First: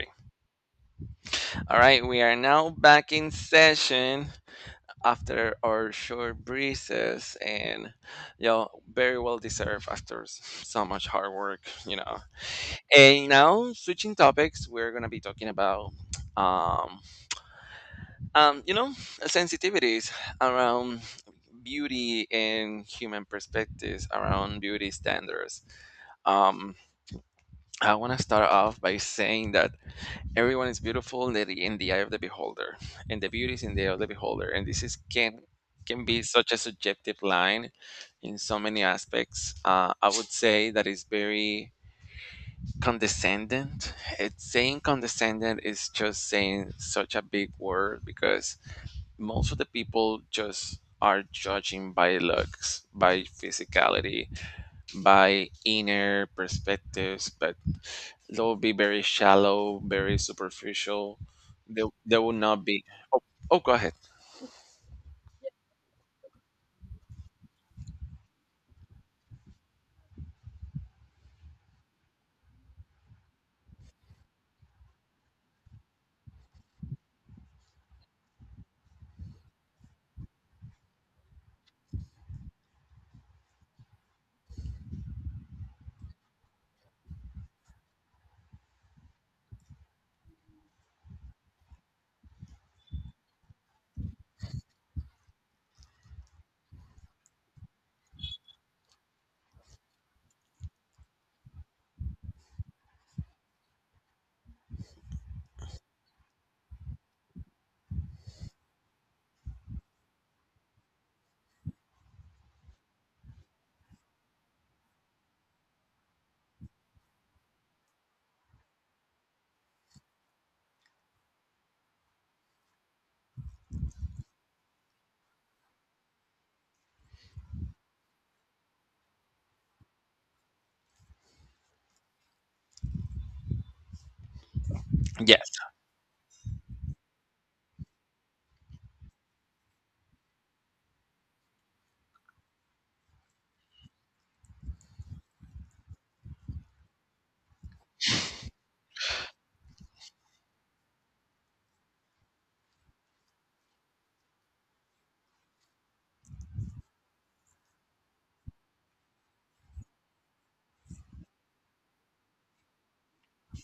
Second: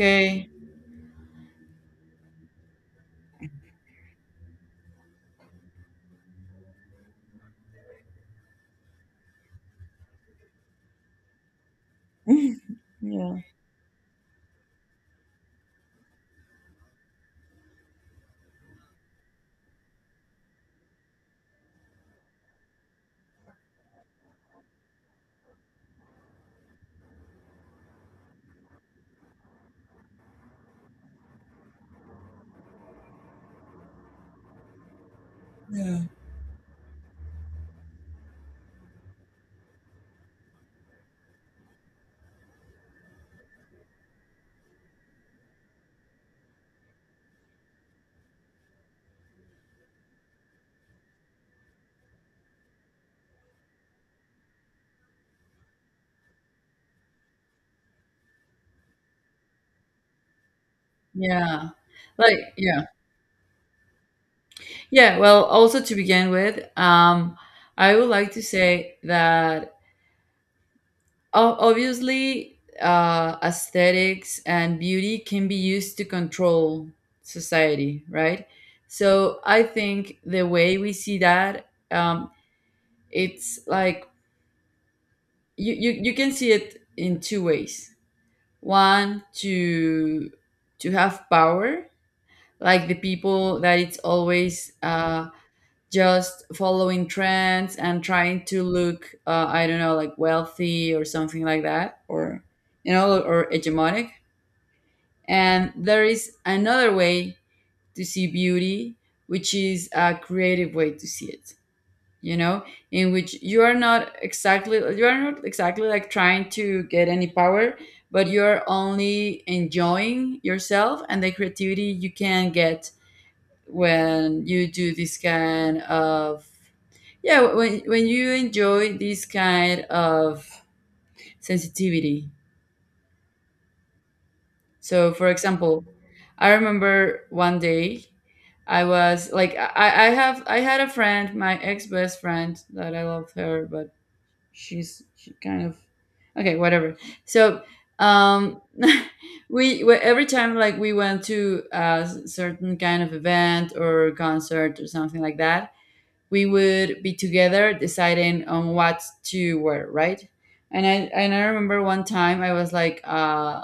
Okay. All right, we are now back in session after our short breezes and y'all very well deserved after so much hard work, you know. And now switching topics, we're gonna be talking about um um you know sensitivities around beauty and human perspectives around beauty standards. Um I wanna start off by saying that everyone is beautiful in the eye of the beholder, and the beauty is in the eye of the beholder. And this is Yeah. can be such a subjective line in so many aspects. I would say that it's very condescending. It's saying condescending is just saying such a big word because most of the people just are judging by looks, by physicality, by inner perspectives, but they will be very shallow, very superficial. Yeah. They will Like, not yeah. be. Oh, oh, go ahead. Yeah. Well, also to begin with, I would like to say that obviously aesthetics and beauty can be used to control society, right? So I think the way we see that, it's like you can see it in two ways. One, to have power, like the people that it's always just following trends and trying to look I don't know like wealthy or something like that, or you know, or hegemonic. And there is another way to see beauty, which is a creative way to see it, you know, in which you are not exactly like trying to get any power, but you're only enjoying yourself and the creativity you can get when you do this kind of, yeah, when you enjoy this kind of sensitivity. So, for Yes, example, I remember one day I was like I had a friend, my ex best friend that I love her, but she kind of okay, whatever. So, um every time like we went to a certain kind of event or concert or something like that, we would be together deciding on what to wear, right? And I remember one time I was like,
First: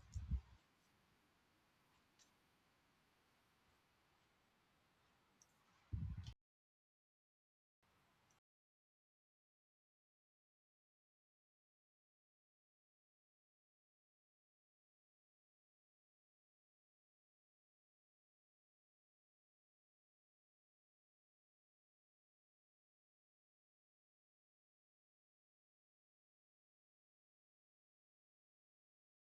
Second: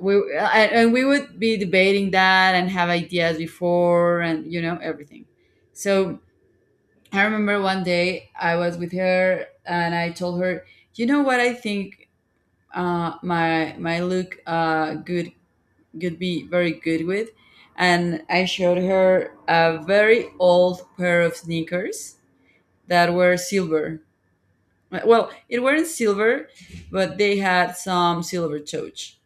we I, and we would be debating that and have ideas before, and you know everything. So I remember one day I was with her and I told her, you know what I think my look good could be very good with, and I showed her a very old pair of sneakers that were silver. Well, it weren't silver, but they had some silver touch.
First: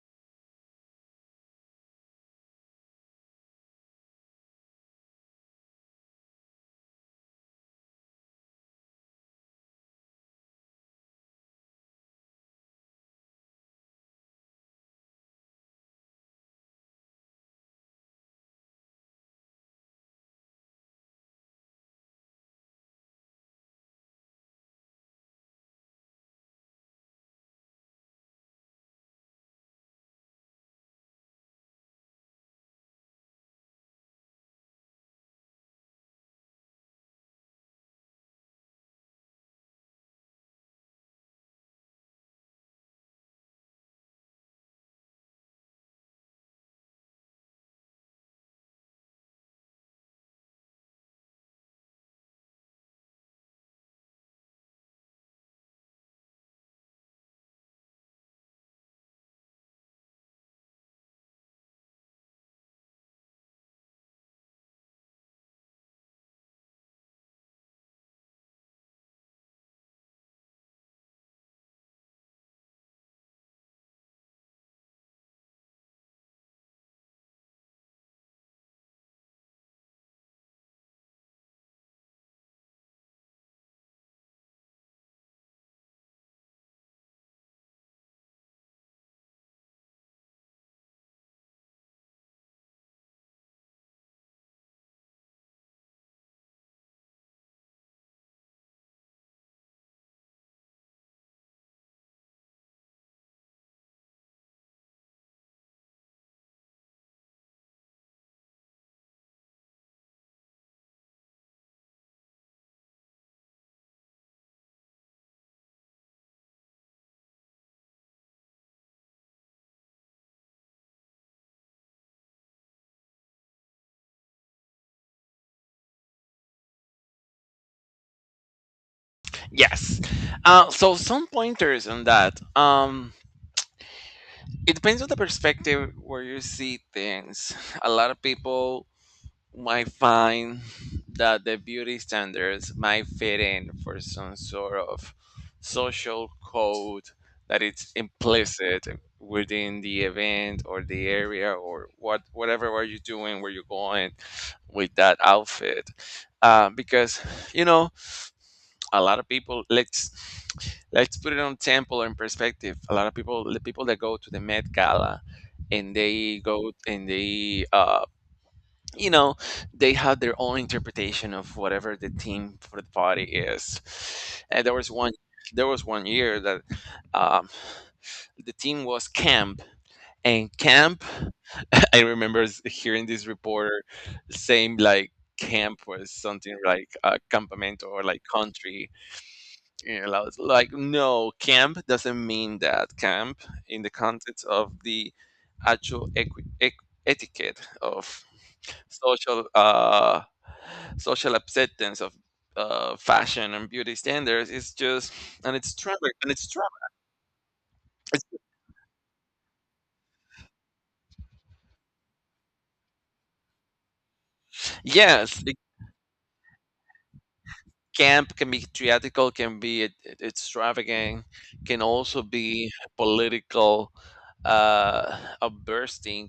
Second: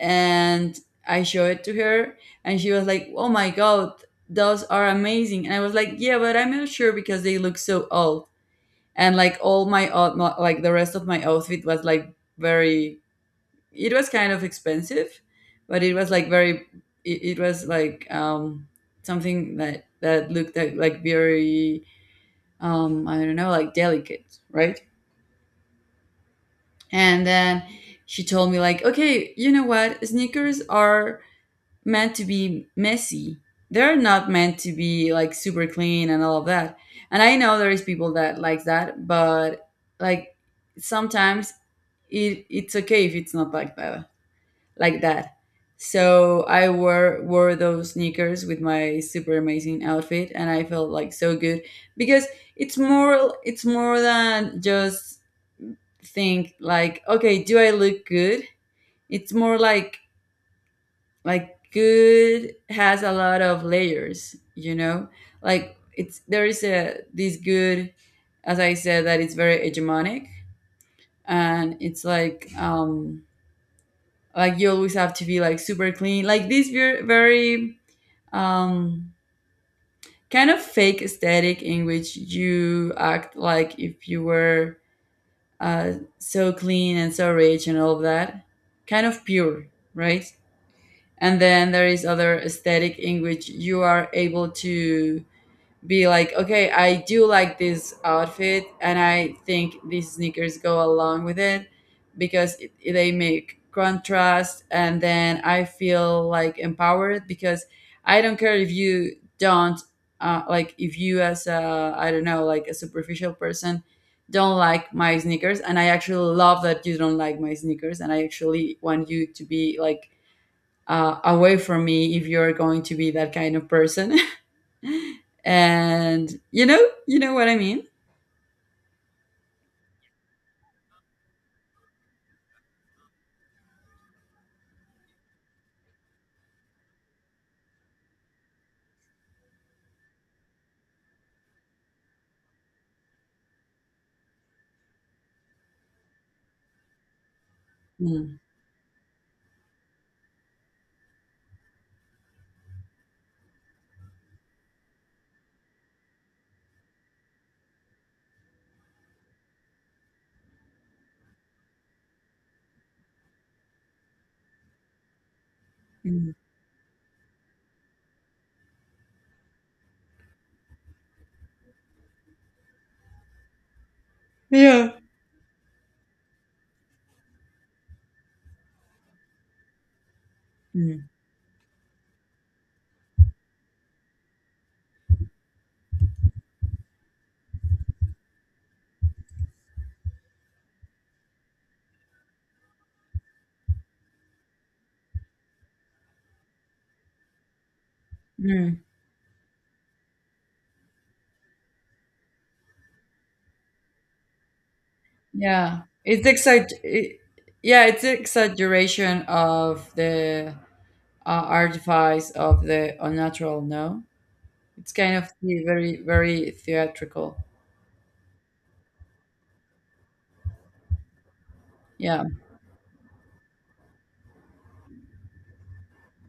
And I showed it to her, and she was like, "Oh my god, those are amazing!" And I was like, "Yeah, but I'm not sure because they look so old." And like all my like the rest of my outfit was like very. It was kind of expensive, but it was like very. It was like something that looked like very, i don't know like delicate, right? And then she told me like, okay, you know what? Sneakers are meant to be messy. They're not meant to be like super clean and all of that. And I know there is people that likes that, but like sometimes it's okay if it's not like that. Like that. So I wore those sneakers with my super amazing outfit and I felt like so good, because it's more than just think like okay do I look good, it's more like good has a lot of layers, you know, like it's there is a this good, as I said that it's very hegemonic. And it's like, like you always have to be like super clean, like this very, very, um kind of fake aesthetic in which you act like if you were uh so clean and so rich and all of that, kind of pure, right? And then there is other aesthetic in which you are able to be like okay I do like this outfit and I think these sneakers go along with it, because they make contrast, and then I feel like empowered, because I don't care if you don't, like if you, as a, I don't know like a superficial person, don't like my sneakers, and I actually love that you don't like my sneakers, and I actually want you to be like away from me if you're going to be that kind of person. And you know what I mean. yes. So some pointers on that. It depends on the perspective where you see things. A lot of people might find that the beauty standards might fit in for some sort of social code that it's Mm, implicit within the event or the area or whatever are you doing where you're going with that outfit, because you know a lot of people, let's put it on temple or in perspective. A lot of people, the people that go to the Met Gala and mm, they go and they, you know they have their own interpretation of whatever the theme for the party is. And yeah. There was 1 year that, um, the theme was camp. And camp, Mm, I remember hearing this reporter saying like camp was something like a campamento or like country. You know, I was like no, camp doesn't mean that. Camp in the context of the actual etiquette of mm, social, social acceptance of fashion and beauty standards is just, and it's yeah. extravagant, It's and it's excite. extravagant. It, yeah, it's It's- exaggeration of the artifice of the unnatural. No, it's kind of Yes, the the very, very theatrical. camp can be theatrical, can be extravagant, can also Yeah. be political. A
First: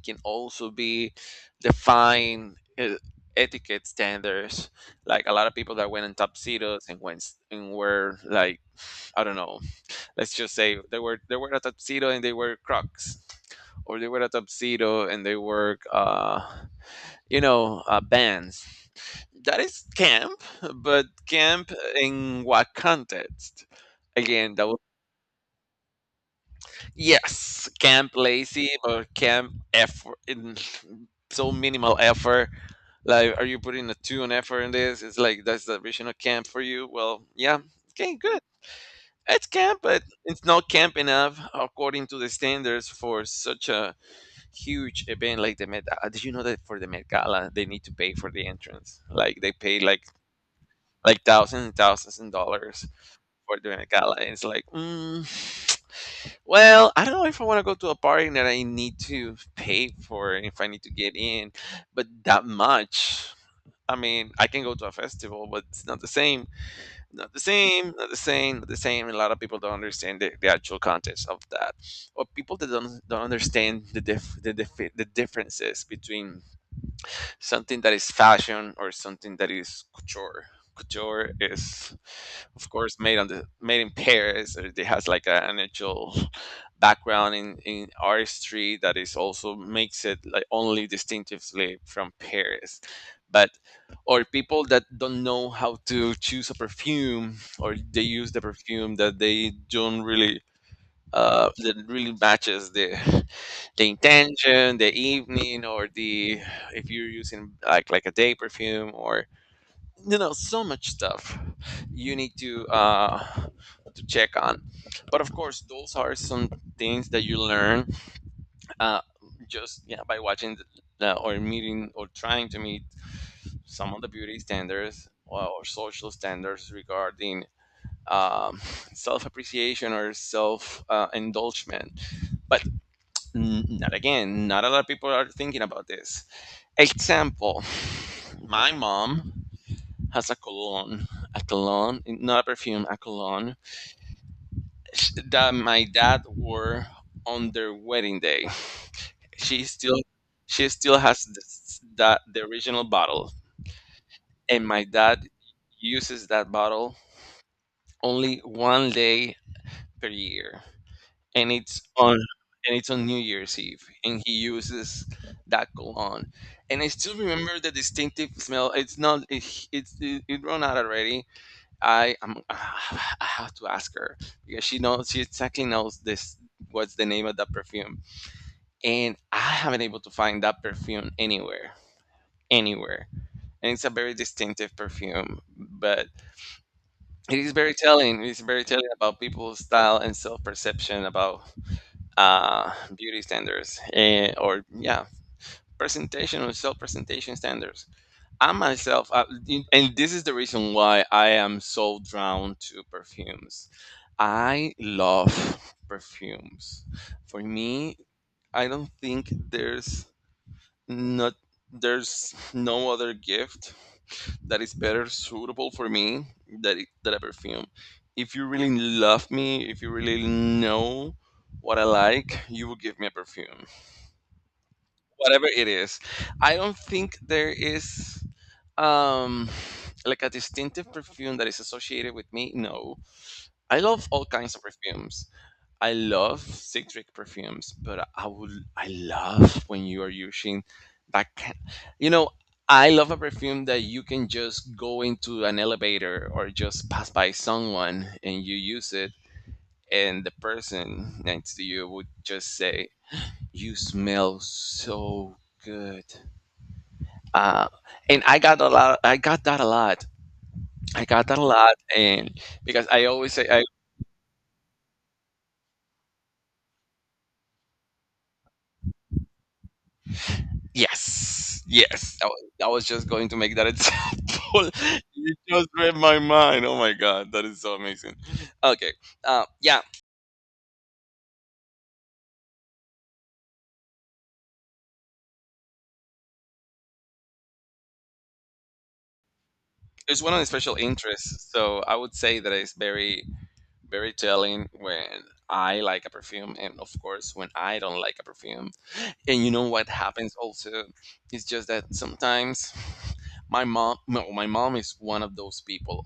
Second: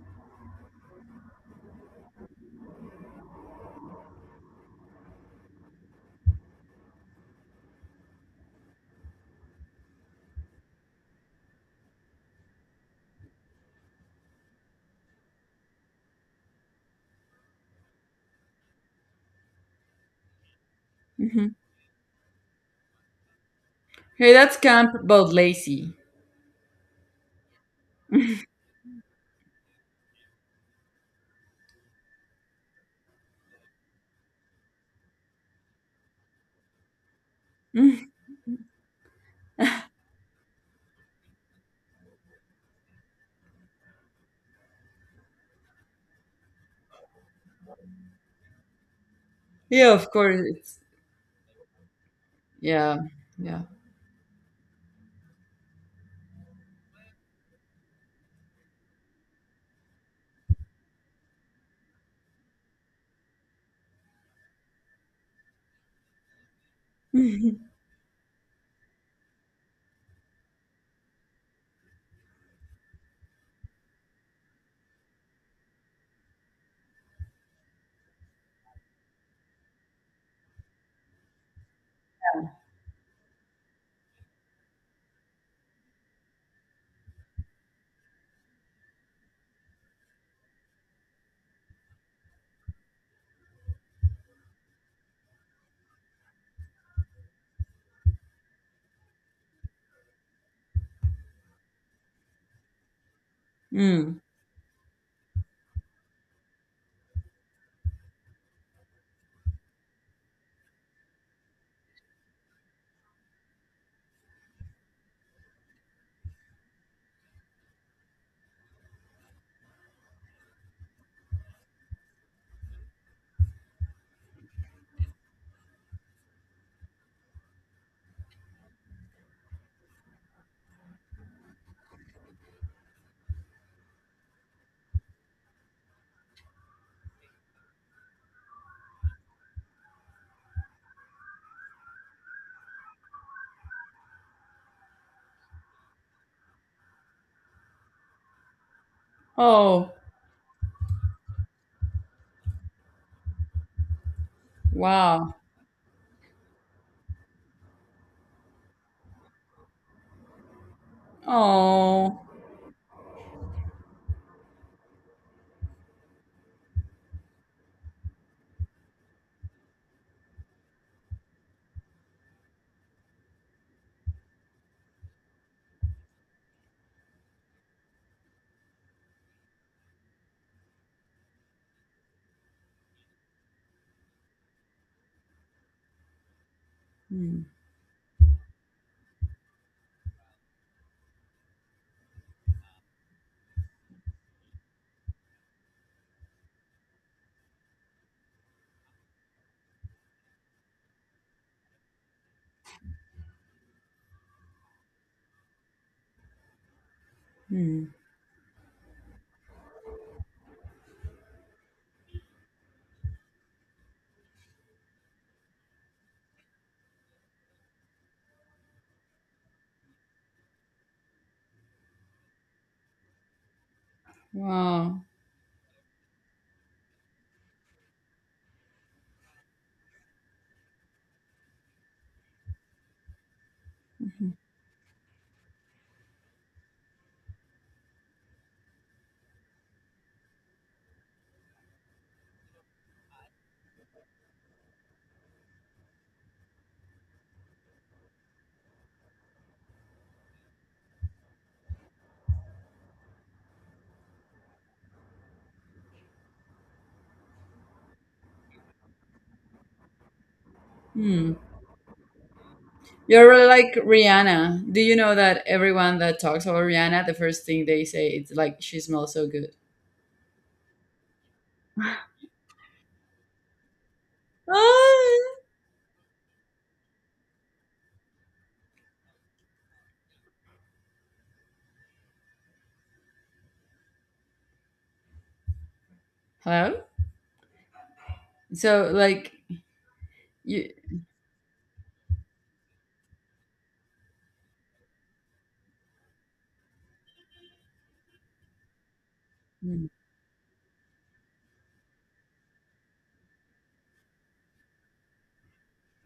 Can also be define, etiquette standards. Like a lot of people that went in tuxedos and went and were like, I don't know, let's just say they were a tuxedo and they were Crocs, or they were a tuxedo and they were, bands. That is camp, but Hmm. camp in what context? Hey, Again, that's that was, camp but lazy. yes, camp lazy or camp effort in so minimal effort. Like, are you putting a two on effort in this? It's like that's the original camp for you. Well, yeah, Mm, okay, good. It's camp, but it's not camp enough according to the standards for such a huge event like the Met. Did you know that for the Met Gala they need to pay for the entrance? Like they pay yeah, like of course. It's, thousands and thousands and dollars yeah. for Yeah. the Met Gala. And it's like, mm, well, I don't know if I want to go to a party that I need to pay for if I need to get in, but that much. I mean, I can go to a festival, but it's not the same. Not the same, not the same, not the same. And a lot of people don't understand the actual context of that, or people that don't understand the differences between something that is fashion or something that is couture. Couture is, of course, made on the made in Paris. Or it has like an actual background in artistry that is also makes it like only distinctively from Paris. But or people that don't know how to choose a perfume, or they use the perfume that they don't really, that really matches the Mm. intention, the evening, or the, if you're using like a day perfume, or you know so much stuff you need to, to check on. But of course, those are some things that you learn, uh, just yeah, by watching or meeting or trying to meet some of the beauty standards or social standards regarding, um, self appreciation or self, indulgement. But N not again, not a lot of people are thinking about this. Example, my mom has a cologne, not a perfume, a cologne that my dad wore on their wedding day. She Oh, still, she still has this, that the original bottle, and my dad wow. uses that bottle only 1 day per year. and it's on Oh. and it's on New Year's Eve, and he uses that cologne. And I still remember the distinctive smell. It's not it, it's it, it run out already. I am I have to ask her because she exactly knows this, what's the name of that perfume, and I haven't able to find that perfume anywhere, anywhere. And it's a very distinctive perfume, but it Mm, is very telling, it's very telling about people's style and self-perception about, beauty standards, or yeah, presentation or self-presentation standards. I myself, and this is the reason why I am so drawn to perfumes. I love perfumes. For mm. me, I don't think there's, not there's no other gift that is better suitable for me that a perfume. If you really love me, if you really know what I like, you will give me a perfume, Wow. whatever it is. I don't think there is, um like a distinctive perfume that is associated with me. No, I love all Mhm. kinds of perfumes. I love citric perfumes, but I love when you are using that can, you know, I love a perfume that you can just go into an elevator or just pass by someone and you use it and the person next to you would just say, you smell so good. Uh, and I got that a lot. I got Mm. that a lot. And because I You're always really say I, like Rihanna. Do you know that everyone that talks about Rihanna, the first thing they say is like she smells so good. yes, yes. I was just going to make that example. You Ah. just read my mind. Oh my god, that is so amazing. Okay, yeah, Hello. So like it's one of the you. special interests. So I would say that it's very, very telling when I like a perfume, and of course when I don't like a perfume. And you know Mm. what happens also? It's just that sometimes my mom, no, my mom is one of those people.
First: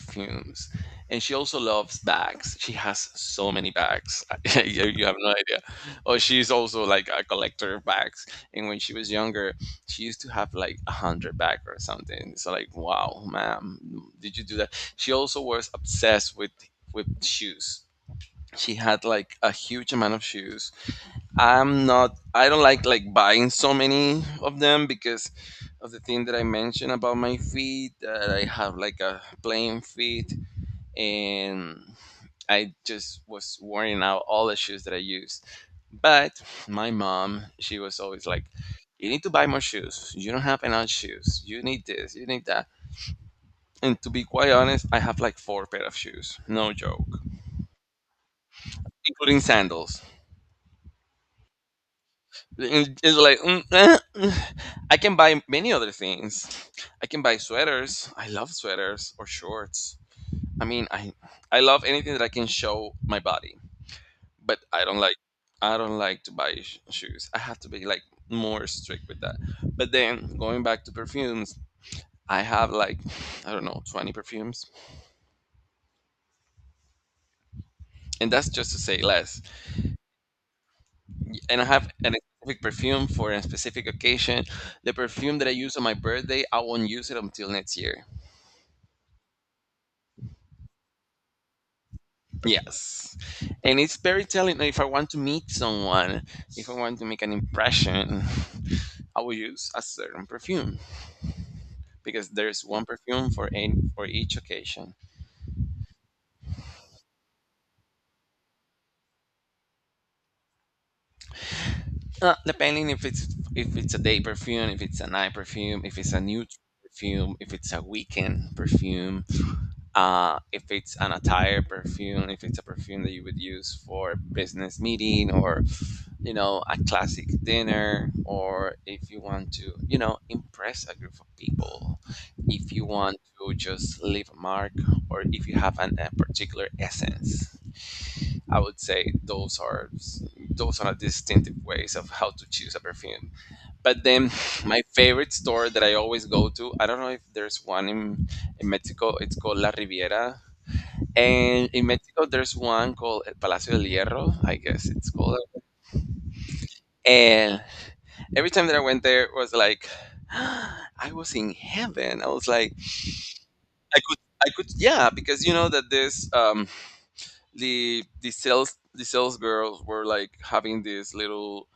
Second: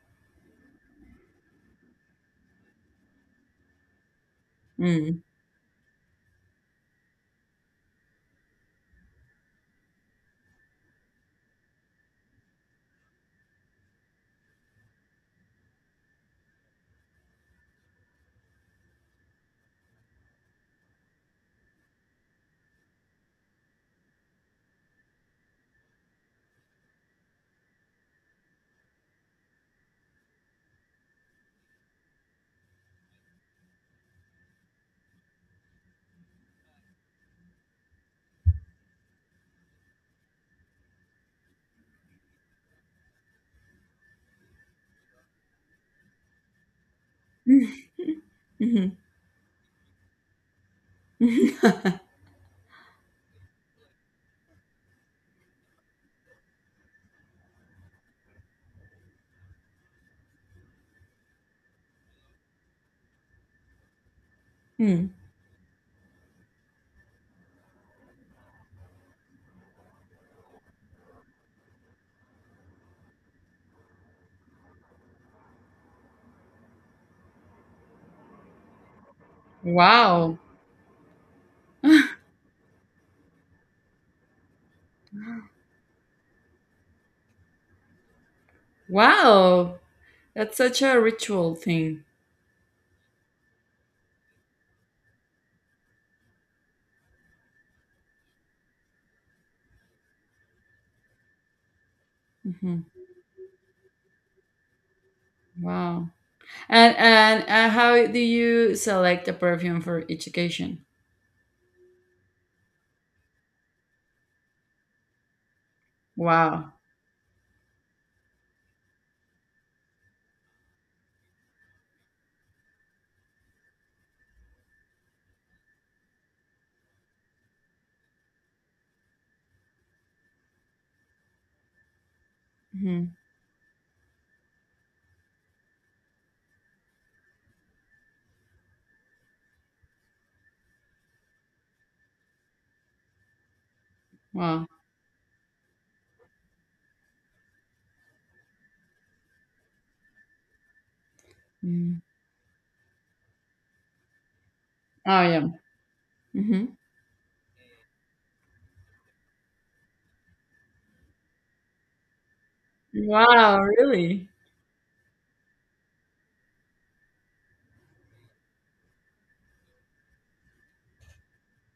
Fumes. And she also loves bags. She has so many bags. You have Mm. no idea. Oh, she's also like a collector of bags. And when she was younger, she used to have like a hundred bags or something. So like, wow, ma'am, did you do that? She also was obsessed with shoes. She had like a huge amount of shoes. I'm not. I don't like buying so many of them because of the thing that I mentioned about my feet. That I have like a plain feet, and I just was wearing out all the shoes that I used. But my mom, she was always like, "You need to buy more shoes. You don't have enough shoes. You need this. You need that." And to be quite honest, I have like four pair of shoes. No joke, Mhm. including sandals. And it's like mm, eh, mm. I can buy many other things. I can buy sweaters. I love sweaters or shorts. I mean, I I love anything that I can show my body, but I don't Mm. like, I don't like to buy shoes. I have to be like more strict with that. But then going back to perfumes, I have like I don't know, 20 perfumes, and that's just to say less. Wow. And I have an specific perfume for a specific occasion. The perfume that I use on my birthday, I won't use it until next year. Wow. That's such a ritual thing. Yes, and it's very telling that if I want to meet someone, if I want to make an impression, I will use a certain perfume, because there's Mhm. one perfume for each occasion. Wow. And how do you select a perfume for each occasion? Depending if it's, if it's a day perfume, if it's a night perfume, if it's a neutral Wow. perfume, if it's a weekend perfume, if it's an attire perfume, if it's a perfume that you would use for business meeting or you know a classic dinner, or if you want to you know impress a group of people, if you Mhm. want to just leave a mark, or if you have an, a particular essence, I would say those are, those are distinctive ways of how to choose a perfume. But then Wow. my favorite store that I always go to, I don't know if there's one in Mexico, it's called La Riviera. And in Mhm. Mexico there's one called El Palacio del Hierro, I guess it's Oh, called. yeah. Mhm. And every time that I went there it was like I was in heaven. I was like Wow, I could really? I could, yeah, because you know that this, the sales, the sales girls were like having these little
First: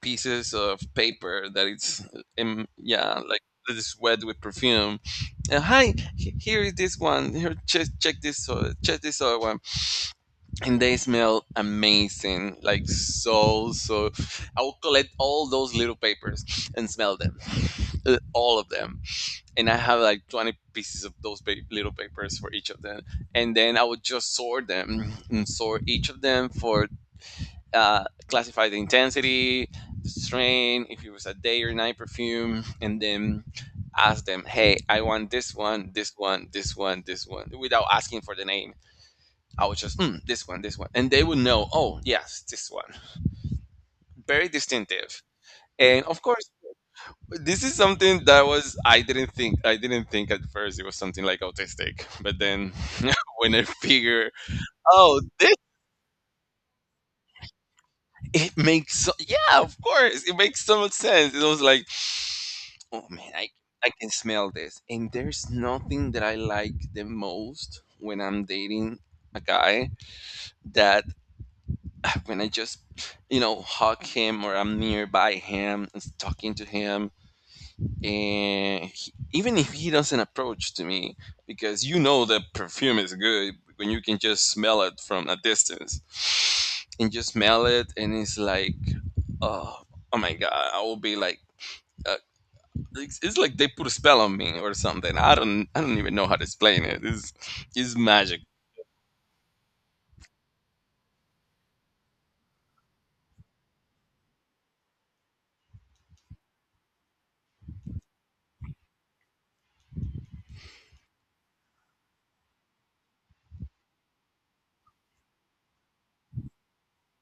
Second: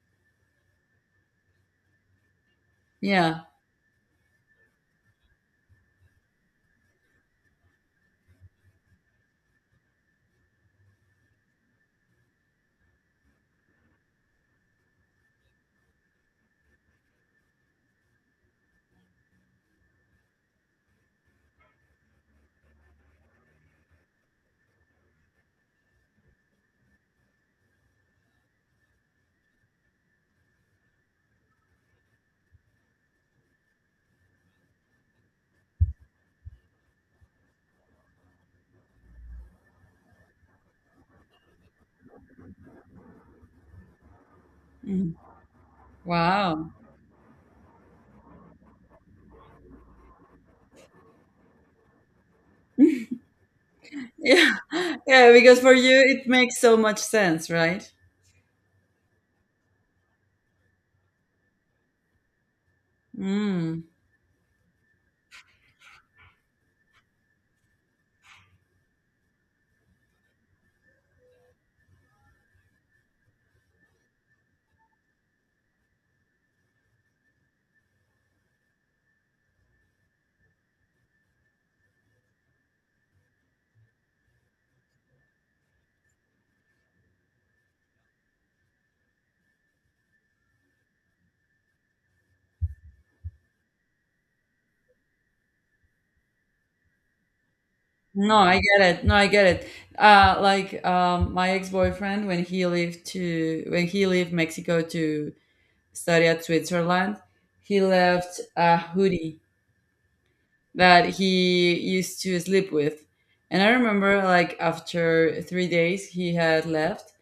pieces of paper that it's yeah like Yeah. that is wet with perfume. And here is this one. Here, check, check this other one, and they smell amazing, like so so I'll collect all those little papers and smell them, all of them. And I have like 20 pieces of those little papers for each of them, and then I would just sort them and sort each of them for, classify the intensity, the strain, if it was a day or night perfume. And then ask them, "Hey, I want this one, this one, this one, this one," without asking for the name. I would just, mm, this one, this one. And they would know, "Oh, yes, this one." Very Mhm. distinctive. And of course, Wow. this is something that was I didn't think at first it was something like autistic, but then when I figure, Yeah. oh, Yeah, this. because for you it makes so much sense, right? It makes so, yeah, of course, it makes so much sense. It was like, oh man, I Mm. I can smell this. And there's nothing that I like the most when I'm dating a guy, that when I just you know hug him or I'm nearby him and talking to him, and he, even if he doesn't approach to me, because you know the perfume is good when you can just smell it from a distance and just smell it. And it's like, oh, oh my god, I will be like, uh, it's like they put a spell on me or something. I don't, I don't even know how to explain it. It's No, magical. I get it. No, I get it. Like my ex-boyfriend, when he lived to when he left Mexico to study at Switzerland, he left a hoodie that he used to sleep with. And I remember, like, after 3 days he had left,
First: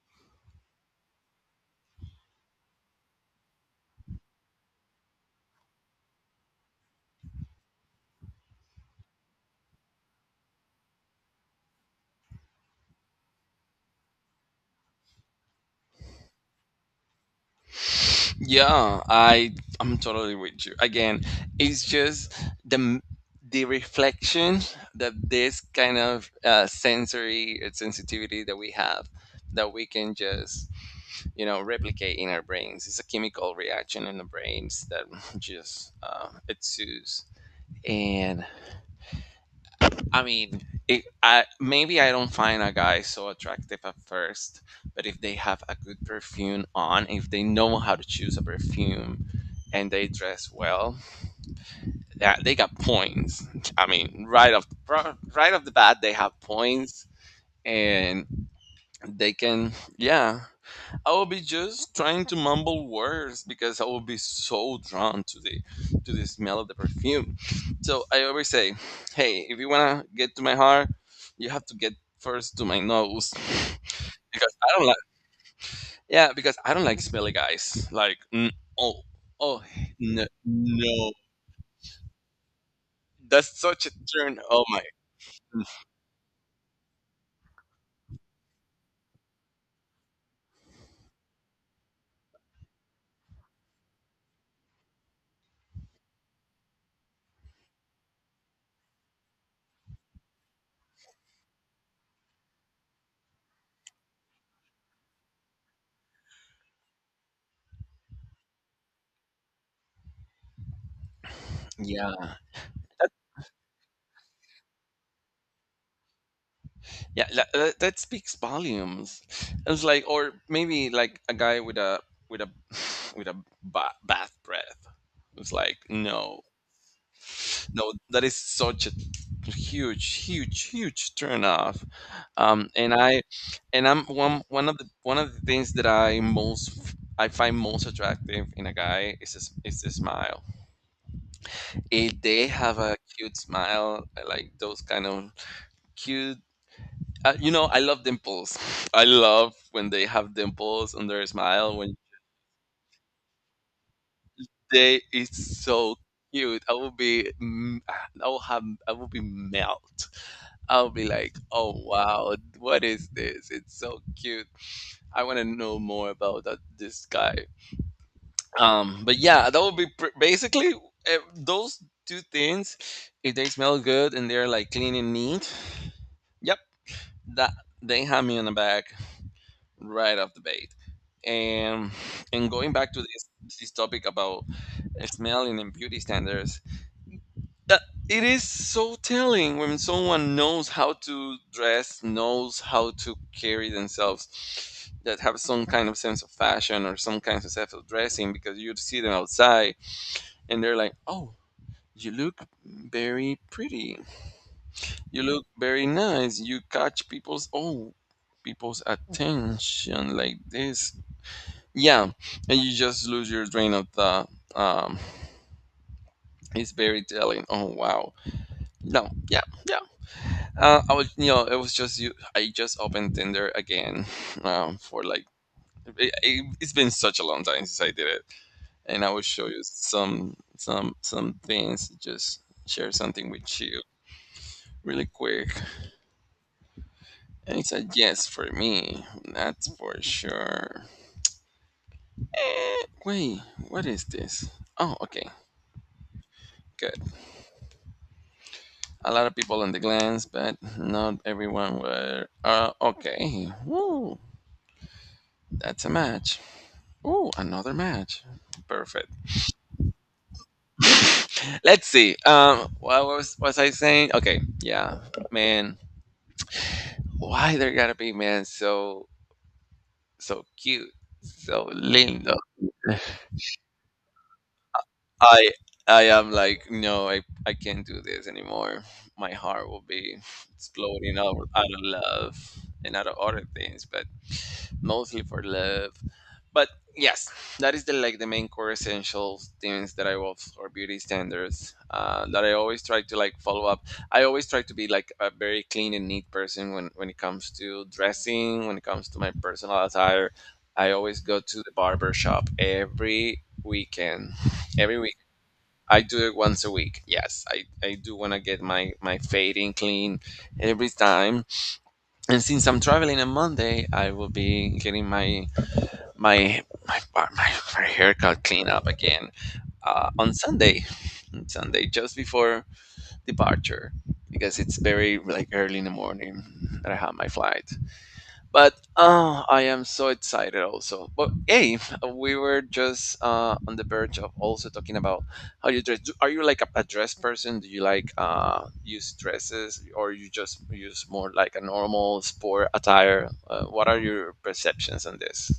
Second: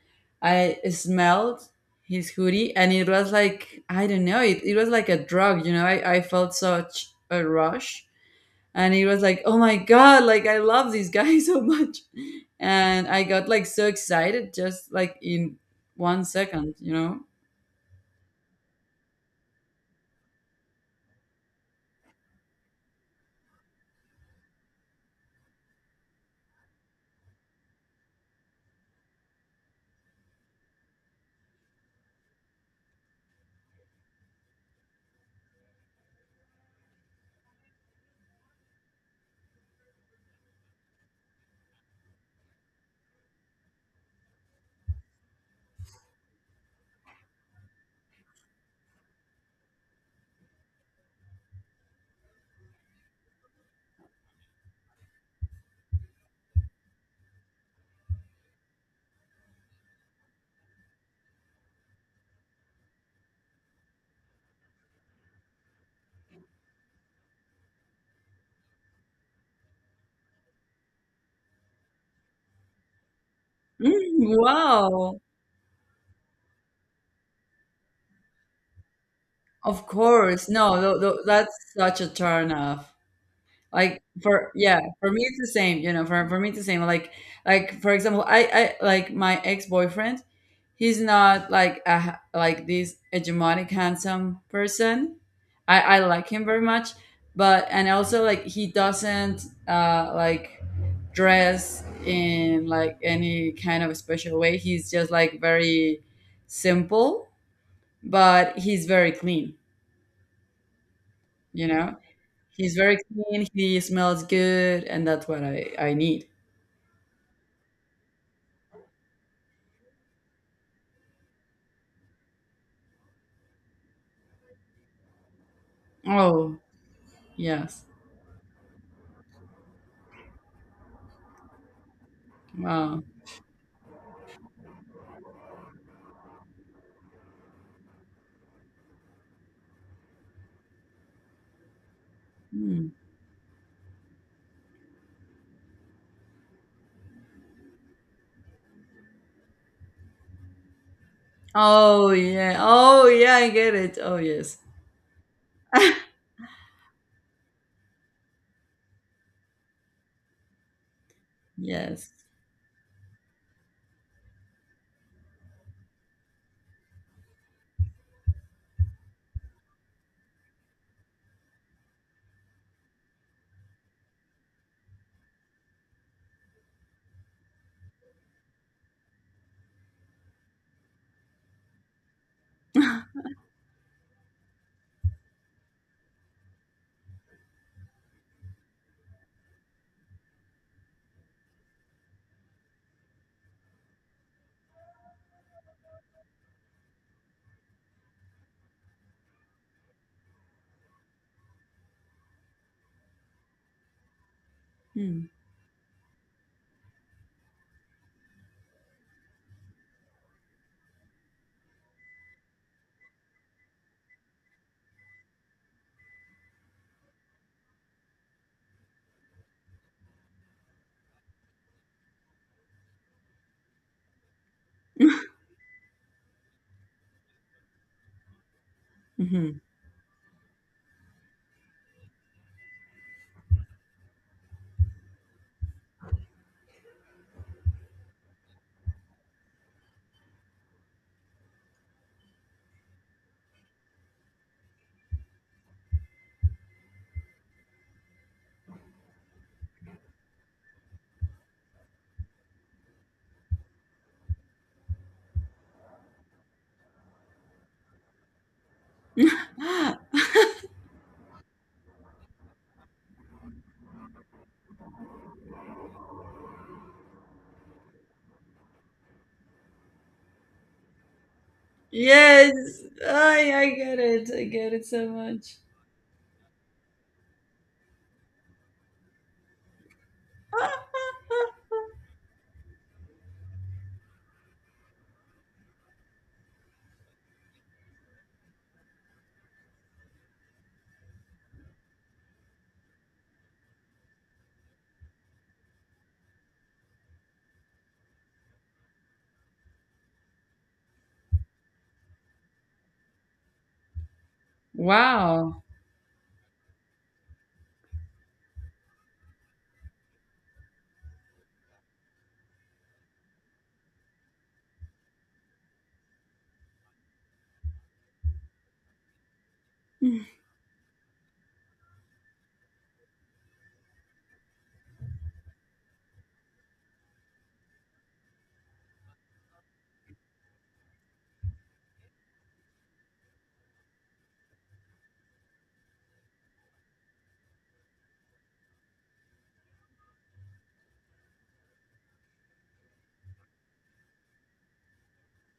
I smelled his hoodie and it was like, I don't know, it was like a drug, you know? I felt such a rush. And it was like, oh my God, like, I love this guy so much. And I got like so excited just like in one second, you know? Yeah, I'm totally with you. Again, it's just the m- the reflection, that this kind of sensory sensitivity that we have, that we can just you know replicate in our brains. It's a chemical reaction in the brains that just ensues. And I mean, it, I maybe I don't find a guy so attractive at first, but if they have a good perfume on, if they know how to choose a perfume and they dress well, that they got points. I mean, right off the bat, they have points, and they can. Yeah, I will be just trying to mumble words because I will be so drawn to the, to the smell of the perfume. So I always say, "Hey, if you wanna get to my heart, you have to get first to my nose." Mm, Because I don't like, wow. yeah, because I don't like smelly guys. Like, mm, oh, oh, Of no, course. No, no, that's such a turn off. that's such a Like turn. for Oh yeah, my. for me it's the same, you know, for me it's the same. Like for example, I like my ex-boyfriend, he's not like a, like this hegemonic handsome person. I like him very much, but and also like he doesn't like dress in like any kind of special way. He's just like very simple, but he's very clean, you know? Yeah. He's very clean. He smells good, and that's what I need. Yeah. That that speaks volumes. It's like, or maybe like a guy with a with a bath breath. It's like, no, Oh yes, no, that is such a huge, huge, huge turn off. Um, and wow. I, and I'm one of the things that I most, I find most attractive in a guy is his smile. If they have Hmm. a cute smile, I like those kind of cute. You know, I love dimples. I love when they have dimples on their smile. When Oh yeah. Oh yeah. I get it. Oh yes. they, it's so cute. I will be, mm, I will have, I will be melt. I'll be like, oh Yes. wow, what is this? It's so cute. I want to know more about that, this guy. But yeah, that would be basically those two things. If they smell good and they're like clean and neat, yep, that they have me on the back, right off the bat. And and going back to this, this topic about smelling and beauty standards, that it is so telling when someone knows how to dress, knows how to carry themselves, that have some kind of sense of fashion or some kind of sense of dressing, because you see them outside and they're like, oh, you look very pretty. Hmm. You look very nice. You catch people's, oh, people's attention like this. Yeah, and you just lose your drain of the. Um, it's very telling. Oh wow. No, yeah, yeah. I was, you know, it was just you. I just opened Tinder again, for like, it's been such a long time since I did it, and I will show you Mhm. Some things. Just share something with you really quick, and it's a yes for me. That's for sure. Eh, wait, what is this? Oh, okay, good. A lot of people on the glance, but not everyone were. Okay, woo, that's a match. Ooh, another match. Perfect. Let's see. What was I saying? Okay, yeah, man. Why there gotta be man so so cute, so lindo? Yes. I get it. I get it so I much. I am like, no, I can't do this anymore. My heart will be exploding out, out of love and out of other things, but mostly for love. But yes, that is the like the main core essential things that I love or beauty standards that I always try to like follow up. I always try to be like a very clean and neat person when it comes to dressing, when it comes to my personal attire. I always go to the barber shop every weekend, every week. Wow. I do it once a week. Yes, I do want to get my, my fading clean every time. And since I'm traveling on Monday, I will be getting my, my my haircut clean up again on Sunday. On Sunday, just before departure, because it's very like early in the morning that I have my flight. But oh, I am so excited also. But hey, we were just on the verge of also talking about how you dress. Are you like a dress person? Do you like use dresses or you just use more like a normal sport attire? What are your perceptions on this?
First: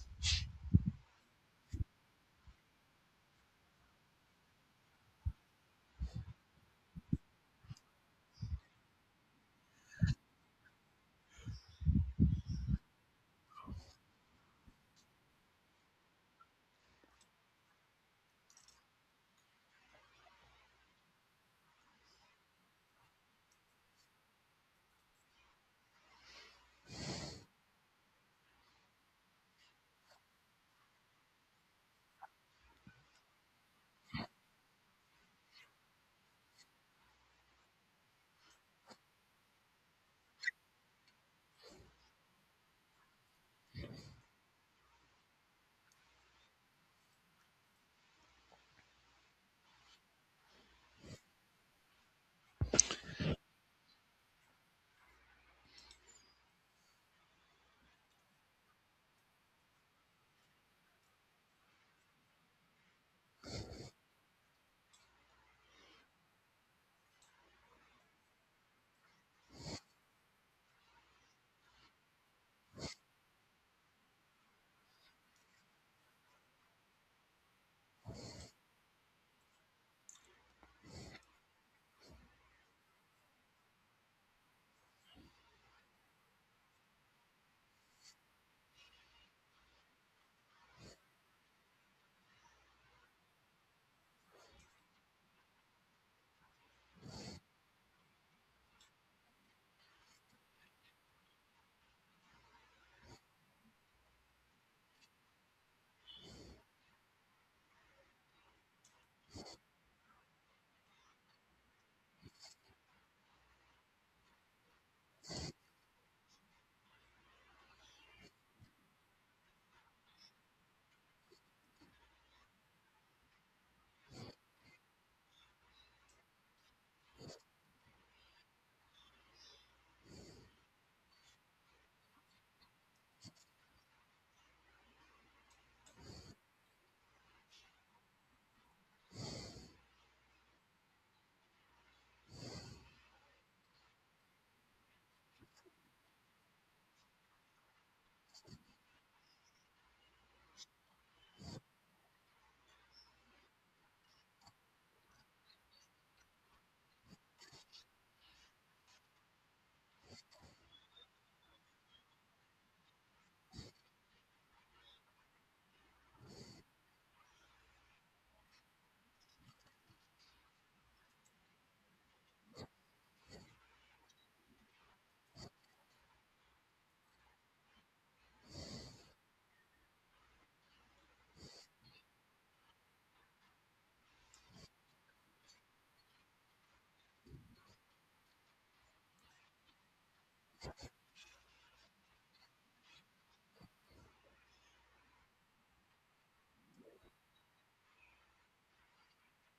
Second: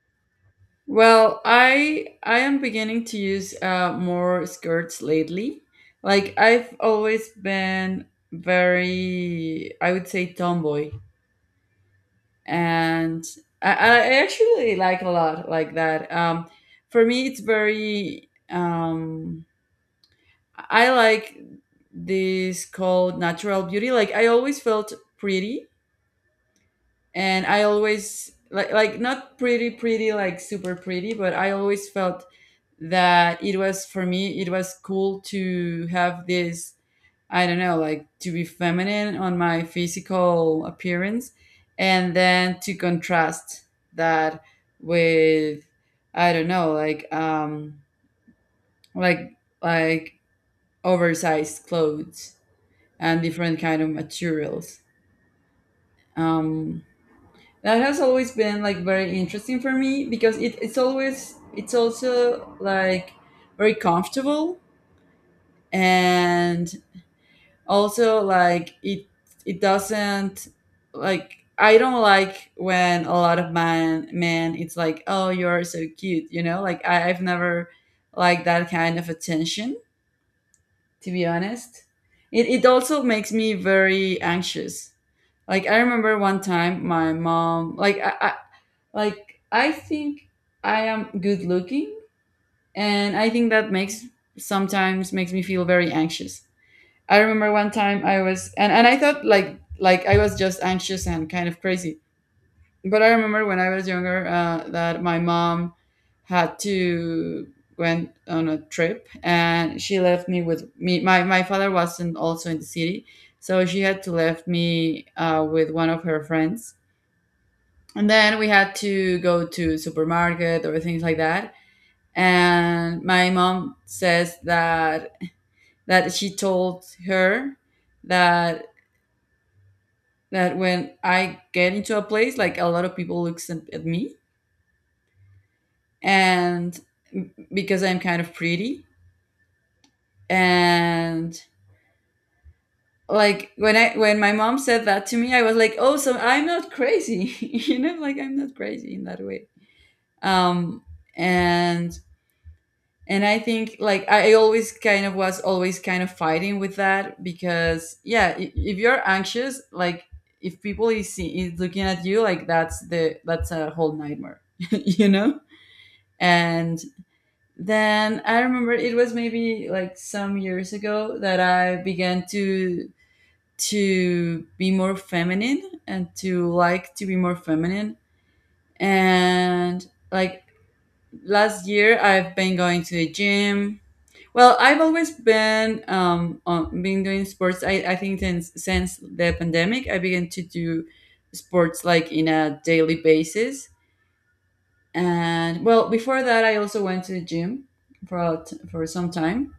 Well, I am beginning to use more skirts lately. Like I've always been very, I would say, tomboy, and I actually like a lot like that. For me, it's very. I like this called natural beauty. Like I always felt pretty, and I always like not pretty pretty like super pretty, but I always felt that it was for me it was cool to have this, I don't know like to be feminine on my physical appearance, and then to contrast that with, I don't know like, like like oversized clothes and different kind of materials, um that has always been like very interesting for me, because it's always it's also like very comfortable. And also like it doesn't, like I don't like when a lot of man men it's like, oh, you're so cute, you know, like I've never liked that kind of attention, to be honest. It also makes me very anxious. Like I remember one time my mom, like I, like I think I am good looking, and I think that makes sometimes makes me feel very anxious. I remember one time I was and I thought like I was just anxious and kind of crazy. But I remember when I was younger that my mom had to went on a trip and she left me with me, my father wasn't also in the city, so she had to left me with one of her friends. And then we had to go to supermarket or things like that. And my mom says that she told her that when I get into a place, like a lot of people looks at me, and because I'm kind of pretty. And like when my mom said that to me, I was like, oh, so I'm not crazy, you know, like I'm not crazy in that way. Um, and I think like I always kind of was always kind of fighting with that, because yeah, if you're anxious, like if people is, see, is looking at you, like that's the that's a whole nightmare. you know. And then I remember it was maybe like some years ago that I began to be more feminine and to like to be more feminine. And like last year, I've been going to the gym. Well, I've always been on, been doing sports. I think since the pandemic, I began to do sports like in a daily basis. And well before that, I also went to the gym for a for some time.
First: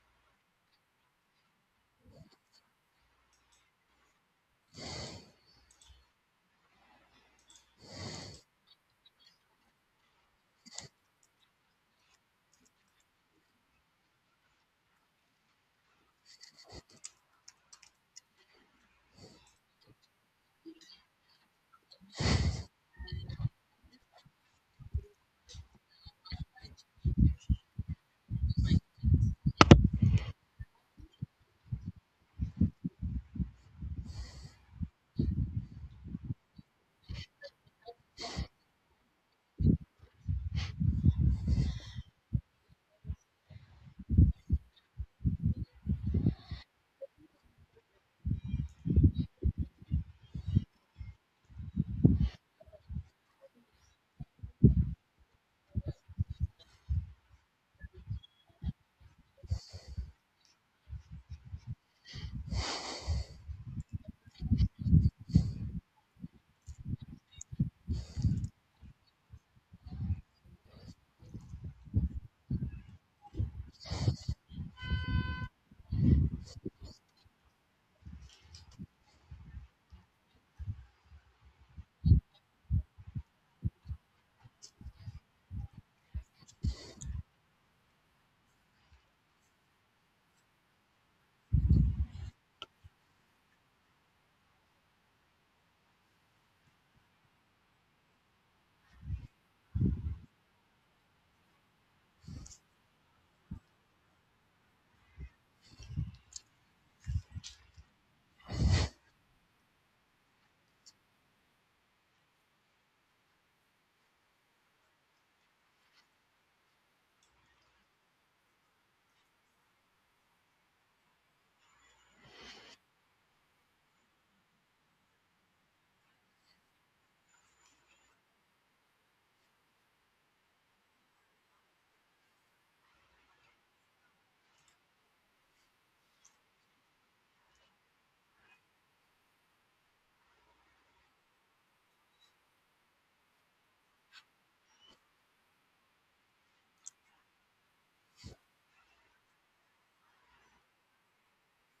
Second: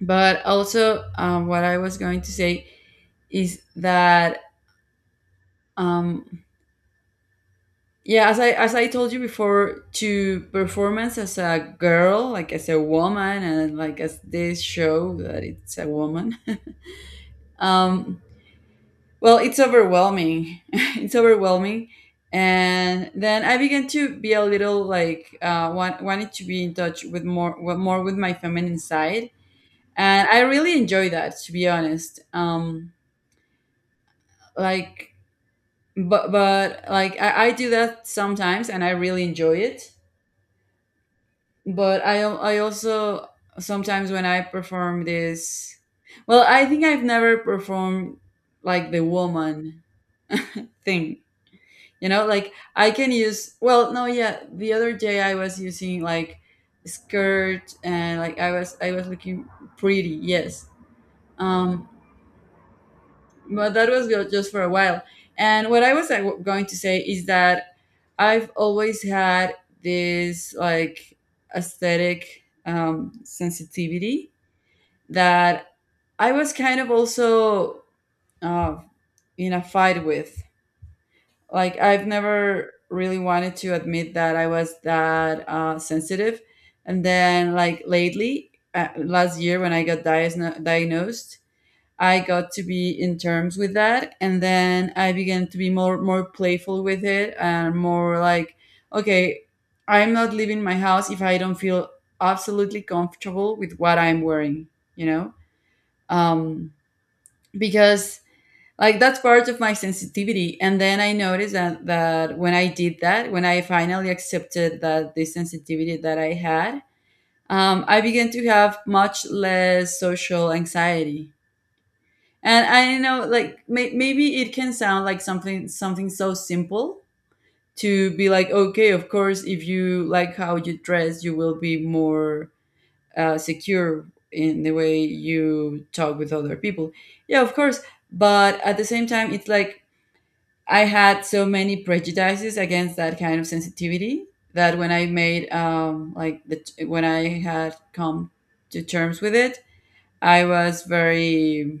But also what I was going to say is that, um, yeah, as I told you before, to performance as a girl, like as a woman, and like as this show that it's a woman, um, well, it's overwhelming. it's overwhelming. And then I began to be a little like wanted to be in touch with more with- more with my feminine side, and I really enjoy that, to be honest. Like, but like I do that sometimes, and I really enjoy it. But I also sometimes when I perform this, well, I think I've never performed like the woman thing. You know, like I can use, well, no, yeah, the other day I was using like skirt and like I was looking pretty, yes. Um but that was just for a while. And what I was like, going to say is that I've always had this like aesthetic sensitivity that I was kind of also uh, in a fight with. Like I've never really wanted to admit that I was that sensitive. And then like lately, last year when I got diagnosed, I got to be in terms with that. And then I began to be more playful with it, and more like okay I'm not leaving my house if I don't feel absolutely comfortable with what I'm wearing, you know? um, because like that's part of my sensitivity. And then I noticed that when I did that, when I finally accepted that the sensitivity that I had, I began to have much less social anxiety. And I know like, maybe it can sound like something so simple, to be like okay of course if you like how you dress you will be more secure in the way you talk with other people. Yeah, of course. But at the same time it's like I had so many prejudices against that kind of sensitivity, that when I made, like the when I had come to terms with it, I was very.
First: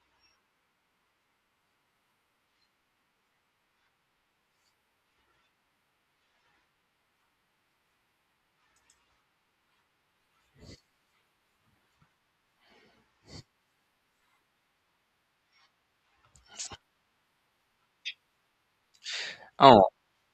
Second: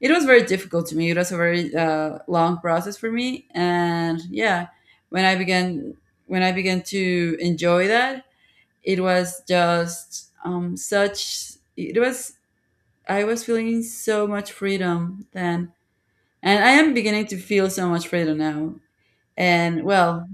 It was very difficult to me. It was a very long process for me, and yeah, when I began to enjoy that, it was just, such. It was, I was feeling so much freedom then, and I am beginning to feel so much freedom now. And Oh, well,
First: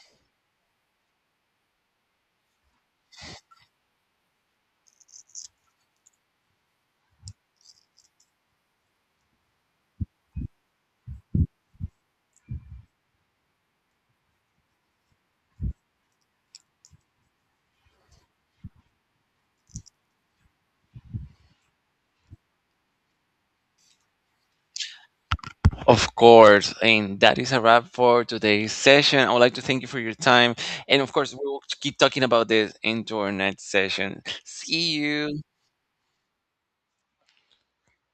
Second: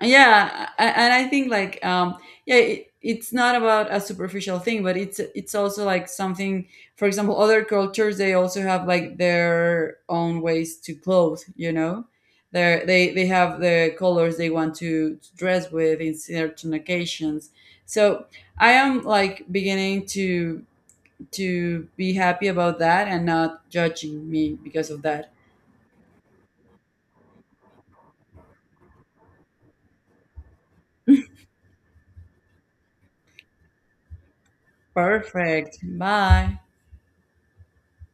yeah, and I think like, yeah, it's not about a superficial thing, but it's also like something. For example, other cultures they also have like their own ways to clothe, you know, they have the colors they want to dress with in certain occasions. So I am like beginning to be happy about that, and not judging me because of that. of course. And that is a wrap for today's session. I would like to thank you for your time. And of course, we will keep talking about this into our next session. See you. Perfect, bye.